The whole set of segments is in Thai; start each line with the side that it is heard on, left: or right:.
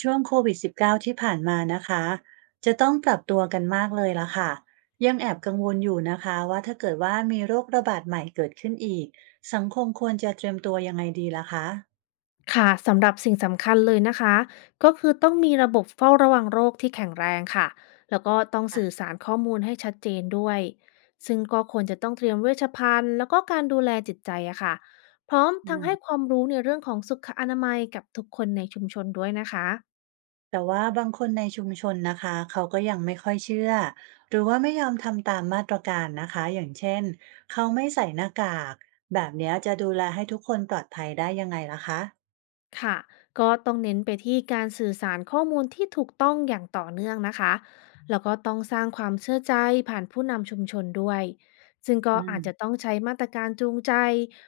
right: ช่วงโควิด -19 ที่ผ่านมานะคะจะต้องปรับตัวกันมากเลยละค่ะยังแอบกังวลอยู่นะคะว่าถ้าเกิดว่ามีโรคระบาดใหม่เกิดขึ้นอีกสังคมควรจะเตรียมตัวยังไงดีล่ะคะ
left: ค่ะสำหรับสิ่งสำคัญเลยนะคะก็คือต้องมีระบบเฝ้าระวังโรคที่แข็งแรงค่ะแล้วก็ต้องสื่อสารข้อมูลให้ชัดเจนด้วยซึ่งก็ควรจะต้องเตรียมเวชภัณฑ์แล้วก็การดูแลจิตใจอะค่ะพร้อม
right: อื
left: ทั้ง
right: ม
left: ให้ความรู้ในเรื่องของสุขอนามัยกับทุกคนในชุมชนด้วยนะคะ
right: แต่ว่าบางคนในชุมชนนะคะเขาก็ยังไม่ค่อยเชื่อหรือว่าไม่ยอมทำตามมาตรการนะคะอย่างเช่นเขาไม่ใส่หน้ากากแบบเนี้ยจะดูแลให้ทุกคนปลอดภัยได้ยังไงล่ะคะ
left: ค่ะก็ต้องเน้นไปที่การสื่อสารข้อมูลที่ถูกต้องอย่างต่อเนื่องนะคะ แล้วก็ต้องสร้างความเชื่อใจผ่านผู้นำชุมชนด้วย ซึ่งก็
right: อืม
left: อาจจะต้องใช้มาตรการจูงใจ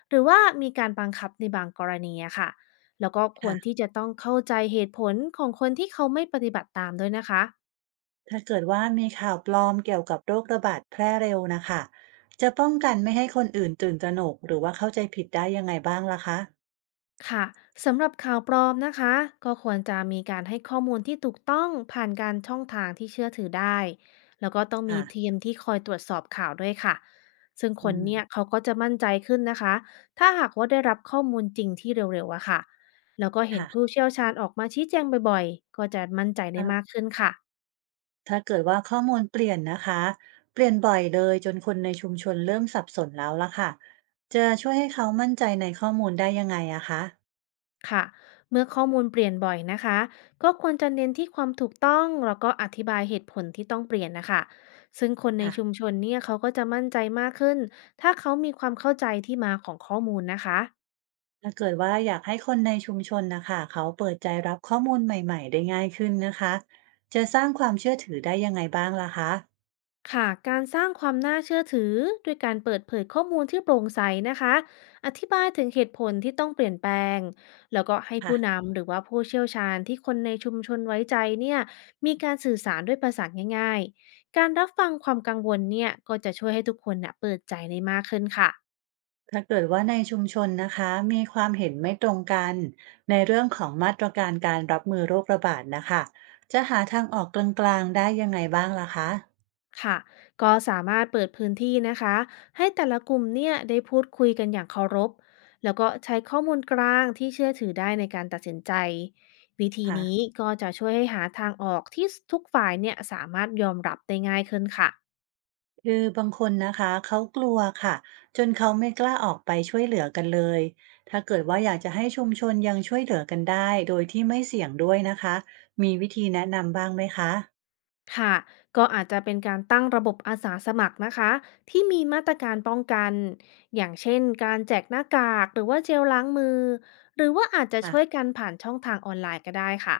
left: หรือว่ามีการบังคับในบางกรณีอะค่ะแล้วก็ควร
right: ค่ะ
left: ที่จะต้องเข้าใจเหตุผลของคนที่เขาไม่ปฏิบัติตามด้วยนะคะ
right: ถ้าเกิดว่ามีข่าวปลอมเกี่ยวกับโรคระบาดแพร่เร็วนะคะจะป้องกันไม่ให้คนอื่นตื่นตระหนกหรือว่าเข้าใจผิดได้ยังไงบ้างล่ะคะ
left: ค่ะสำหรับข่าวปลอมนะคะก็ควรจะมีการให้ข้อมูลที่ถูกต้องผ่านการช่องทางที่เชื่อถือได้แล้วก็ต้องมี
right: ค่ะ
left: ทีมที่คอยตรวจสอบข่าวด้วยค่ะซึ่งค
right: อื
left: น
right: ม
left: เนี่ยเขาก็จะมั่นใจขึ้นนะคะถ้าหากว่าได้รับข้อมูลจริงที่เร็วๆอะค่ะแล้วก็เห็น
right: ค่ะ
left: ผู้เชี่ยวชาญออกมาชี้แจงบ่อยๆก็จะมั่นใจ
right: ถ้า
left: ได้มากขึ้นค่ะ
right: ถ้าเกิดว่าข้อมูลเปลี่ยนนะคะเปลี่ยนบ่อยเลยจนคนในชุมชนเริ่มสับสนแล้วล่ะค่ะจะช่วยให้เขามั่นใจในข้อมูลได้ยังไงอะคะ
left: ค่ะเมื่อข้อมูลเปลี่ยนบ่อยนะคะ ก็ควรจะเน้นที่ความถูกต้องแล้วก็อธิบายเหตุผลที่ต้องเปลี่ยนนะคะ ซึ่งคนใน
right: ค่ะ
left: ชุมชนเนี่ยเขาก็จะมั่นใจมากขึ้นถ้าเขามีความเข้าใจที่มาของข้อมูลนะคะ
right: ถ้าเกิดว่าอยากให้คนในชุมชนนะคะเขาเปิดใจรับข้อมูลใหม่ๆได้ง่ายขึ้นนะคะจะสร้างความเชื่อถือได้ยังไงบ้างล่ะคะ
left: ค่ะการสร้างความน่าเชื่อถือด้วยการเปิดเผยข้อมูลที่โปร่งใสนะคะอธิบายถึงเหตุผลที่ต้องเปลี่ยนแปลงแล้วก็ให้
right: ค่ะ
left: ผู้นำหรือว่าผู้เชี่ยวชาญที่คนในชุมชนไว้ใจเนี่ยมีการสื่อสารด้วยภาษาง่ายๆการรับฟังความกังวลเนี่ยก็จะช่วยให้ทุกคนนะเปิดใจได้มากขึ้นค่ะ
right: ถ้าเกิดว่าในชุมชนนะคะมีความเห็นไม่ตรงกันในเรื่องของมาตรการการรับมือโรคระบาดนะคะจะหาทางออกกลางๆได้ยังไงบ้างล่ะคะ
left: ค่ะก็สามารถเปิดพื้นที่นะคะให้แต่ละกลุ่มเนี่ยได้พูดคุยกันอย่างเคารพแล้วก็ใช้ข้อมูลกลางที่เชื่อถือได้ในการตัดสินใจวิธี
right: ค่ะ
left: นี้ก็จะช่วยให้หาทางออกที่ทุกฝ่ายเนี่ยสามารถยอมรับได้ง่ายขึ้นค่ะ
right: คือบางคนนะคะเขากลัวค่ะจนเขาไม่กล้าออกไปช่วยเหลือกันเลยถ้าเกิดว่าอยากจะให้ชุมชนยังช่วยเหลือกันได้โดยที่ไม่เสี่ยงด้วยนะคะมีวิธีแนะนำบ้างไหมคะ
left: ค่ะก็อาจจะเป็นการตั้งระบบอาสาสมัครนะคะที่มีมาตรการป้องกันอย่างเช่นการแจกหน้ากากหรือว่าเจลล้างมือหรือว่าอาจจะ
right: ค่ะ
left: ช่วยกันผ่านช่องทางออนไลน์ก็ได้ค่ะ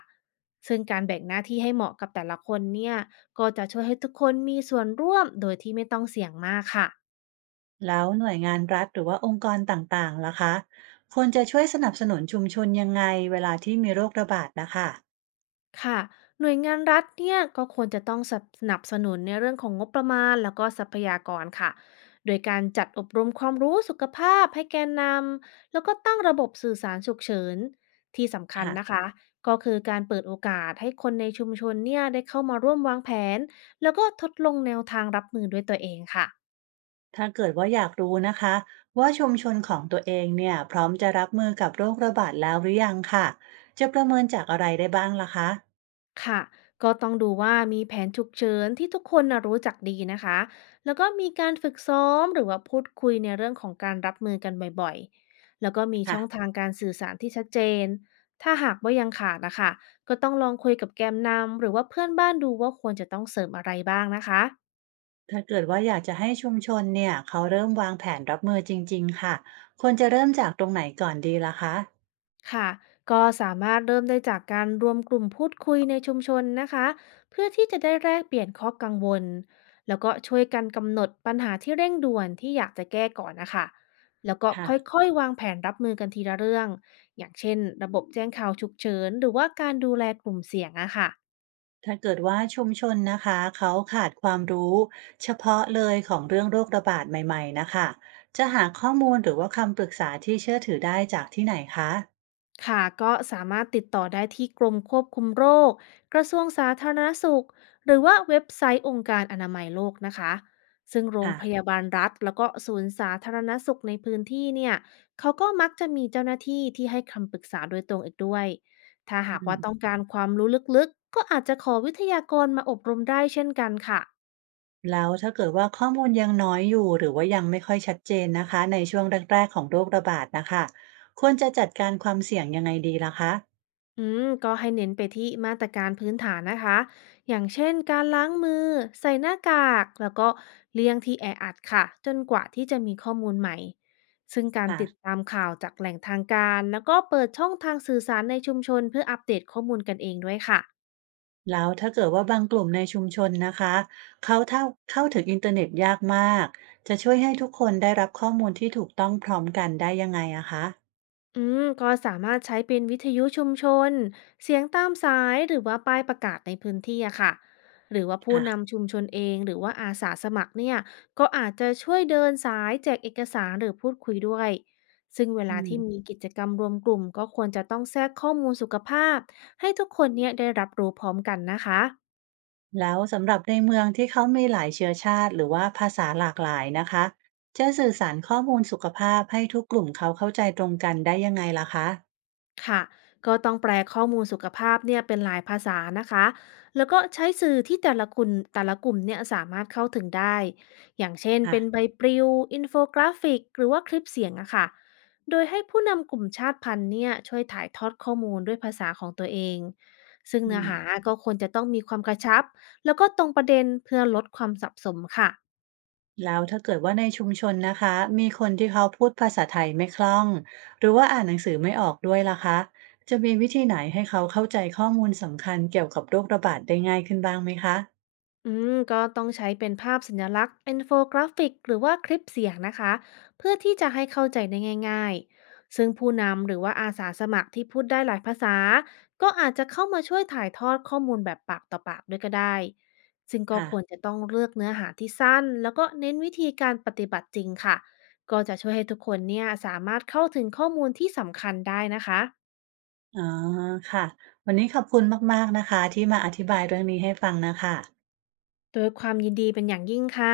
left: ซึ่งการแบ่งหน้าที่ให้เหมาะกับแต่ละคนเนี่ยก็จะช่วยให้ทุกคนมีส่วนร่วมโดยที่ไม่ต้องเสี่ยงมากค่ะ
right: แล้วหน่วยงานรัฐหรือว่าองค์กรต่างๆล่ะคะควรจะช่วยสนับสนุนชุมชนยังไงเวลาที่มีโรคระบาดนะคะ
left: ค่ะหน่วยงานรัฐเนี่ยก็ควรจะต้องสนับสนุนในเรื่องของงบประมาณแล้วก็ทรัพยากรค่ะ โดยการจัดอบรมความรู้สุขภาพให้แกนนำแล้วก็ตั้งระบบสื่อสารฉุกเฉินที่สำคัญ
right: ค่ะ
left: นะคะ ก็คือการเปิดโอกาสให้คนในชุมชนเนี่ยได้เข้ามาร่วมวางแผนแล้วก็ทดลองแนวทางรับมือด้วยตัวเองค่ะ
right: ถ้าเกิดว่าอยากรู้นะคะว่าชุมชนของตัวเองเนี่ยพร้อมจะรับมือกับโรคระบาดแล้วหรือยังค่ะจะประเมินจากอะไรได้บ้างล่ะคะ
left: ค่ะก็ต้องดูว่ามีแผนฉุกเฉินที่ทุกคนนะรู้จักดีนะคะ แล้วก็มีการฝึกซ้อมหรือว่าพูดคุยในเรื่องของการรับมือกันบ่อยๆแล้วก็มีช่อง
right: ค่ะ
left: ทางการสื่อสารที่ชัดเจน ถ้าหากว่ายังขาดนะคะก็ต้องลองคุยกับแกมนำหรือว่าเพื่อนบ้านดูว่าควรจะต้องเสริมอะไรบ้างนะคะ
right: ถ้าเกิดว่าอยากจะให้ชุมชนเนี่ยเขาเริ่มวางแผนรับมือจริงๆ ค่ะควรจะเริ่มจากตรงไหนก่อนดีล่ะคะ
left: ค่ะ ก็สามารถเริ่มได้จากการรวมกลุ่มพูดคุยในชุมชนนะคะ เพื่อที่จะได้แลกเปลี่ยนข้อกังวล แล้วก็ช่วยกันกำหนดปัญหาที่เร่งด่วนที่อยากจะแก้ก่อนนะคะ แล้วก็
right: ค่ะ
left: ค่อยๆวางแผนรับมือกันทีละเรื่อง อย่างเช่นระบบแจ้งข่าวฉุกเฉินหรือว่าการดูแลกลุ่มเสี่ยงอะค่ะ
right: ถ้าเกิดว่าชุมชนนะคะเขาขาดความรู้เฉพาะเลยของเรื่องโรคระบาดใหม่ๆนะคะจะหาข้อมูลหรือว่าคำปรึกษาที่เชื่อถือได้จากที่ไหนคะ
left: ค่ะก็สามารถติดต่อได้ที่กรมควบคุมโรคกระทรวงสาธารณสุขหรือว่าเว็บไซต์องค์การอนามัยโลกนะคะซึ่งโรง
right: ค่ะ
left: พยาบาลรัฐแล้วก็ศูนย์สาธารณสุขในพื้นที่เนี่ยเขาก็มักจะมีเจ้าหน้าที่ที่ให้คำปรึกษาโดยตรงอีกด้วยถ้า
right: อื
left: หาก
right: ม
left: ว่าต้องการความรู้ลึกๆก็อาจจะขอวิทยากรมาอบรมได้เช่นกันค่ะ
right: แล้วถ้าเกิดว่าข้อมูลยังน้อยอยู่หรือว่ายังไม่ค่อยชัดเจนนะคะในช่วงแรกๆของโรคระบาดนะคะควรจะจัดการความเสี่ยงยังไงดีล่ะคะ
left: ก็ให้เน้นไปที่มาตรการพื้นฐานนะคะ อย่างเช่นการล้างมือใส่หน้ากากแล้วก็เลี่ยงที่แออัดค่ะจนกว่าที่จะมีข้อมูลใหม่ ซึ่งการติด
right: ค่ะ
left: ตามข่าวจากแหล่งทางการแล้วก็เปิดช่องทางสื่อสารในชุมชนเพื่ออัปเดตข้อมูลกันเองด้วยค่ะ
right: แล้วถ้าเกิดว่าบางกลุ่มในชุมชนนะคะเขาเท่าเข้าถึงอินเทอร์เน็ตยากมากจะช่วยให้ทุกคนได้รับข้อมูลที่ถูกต้องพร้อมกันได้ยังไงอะคะ
left: ก็สามารถใช้เป็นวิทยุชุมชนเสียงตามสายหรือว่าป้ายประกาศในพื้นที่อะค่ะหรือว่าผู้
right: ค่ะ
left: นำชุมชนเองหรือว่าอาสาสมัครเนี่ยก็อาจจะช่วยเดินสายแจกเอกสารหรือพูดคุยด้วยซึ่งเว
right: อื
left: ลา
right: ม
left: ที่มีกิจกรรมรวมกลุ่มก็ควรจะต้องแทรกข้อมูลสุขภาพให้ทุกคนเนี่ยได้รับรู้พร้อมกันนะคะ
right: แล้วสำหรับในเมืองที่เขามีหลายเชื้อชาติหรือว่าภาษาหลากหลายนะคะจะสื่อสารข้อมูลสุขภาพให้ทุกกลุ่มเขาเข้าใจตรงกันได้ยังไงล่ะคะ
left: ค่ะก็ต้องแปลข้อมูลสุขภาพเนี่ยเป็นหลายภาษานะคะ แล้วก็ใช้สื่อที่แต่ละคุณแต่ละกลุ่มเนี่ยสามารถเข้าถึงได้ อย่างเช่นเป็นใบ
right: ค่ะ
left: ปลิว อินโฟกราฟิก หรือว่าคลิปเสียงอะค่ะ โดยให้ผู้นำกลุ่มชาติพันธุ์เนี่ยช่วยถ่ายทอดข้อมูลด้วยภาษาของตัวเอง ซึ่ง
right: อื
left: เนื้อ
right: ม
left: หาก็ควรจะต้องมีความกระชับแล้วก็ตรงประเด็นเพื่อลดความสับสนค่ะ
right: แล้วถ้าเกิดว่าในชุมชนนะคะมีคนที่เขาพูดภาษาไทยไม่คล่องหรือว่าอ่านหนังสือไม่ออกด้วยล่ะคะจะมีวิธีไหนให้เขาเข้าใจข้อมูลสำคัญเกี่ยวกับโรคระบาดได้ง่ายขึ้นบ้างไหมคะ
left: ก็ต้องใช้เป็นภาพสัญลักษณ์อินโฟกราฟิกหรือว่าคลิปเสียงนะคะเพื่อที่จะให้เข้าใจได้ง่ายๆซึ่งผู้นำหรือว่าอาสาสมัครที่พูดได้หลายภาษาก็อาจจะเข้ามาช่วยถ่ายทอดข้อมูลแบบปากต่อปากด้วยก็ได้ซึ่งก็
right: ค่ะ
left: ควรจะต้องเลือกเนื้อหาที่สั้นแล้วก็เน้นวิธีการปฏิบัติจริงค่ะก็จะช่วยให้ทุกคนเนี่ยสามารถเข้าถึงข้อมูลที่สำคัญได้นะคะ
right: อ๋อค่ะวันนี้ขอบคุณมากๆนะคะที่มาอธิบายเรื่องนี้ให้ฟังนะคะ
left: โดยความยินดีเป็นอย่างยิ่งค่ะ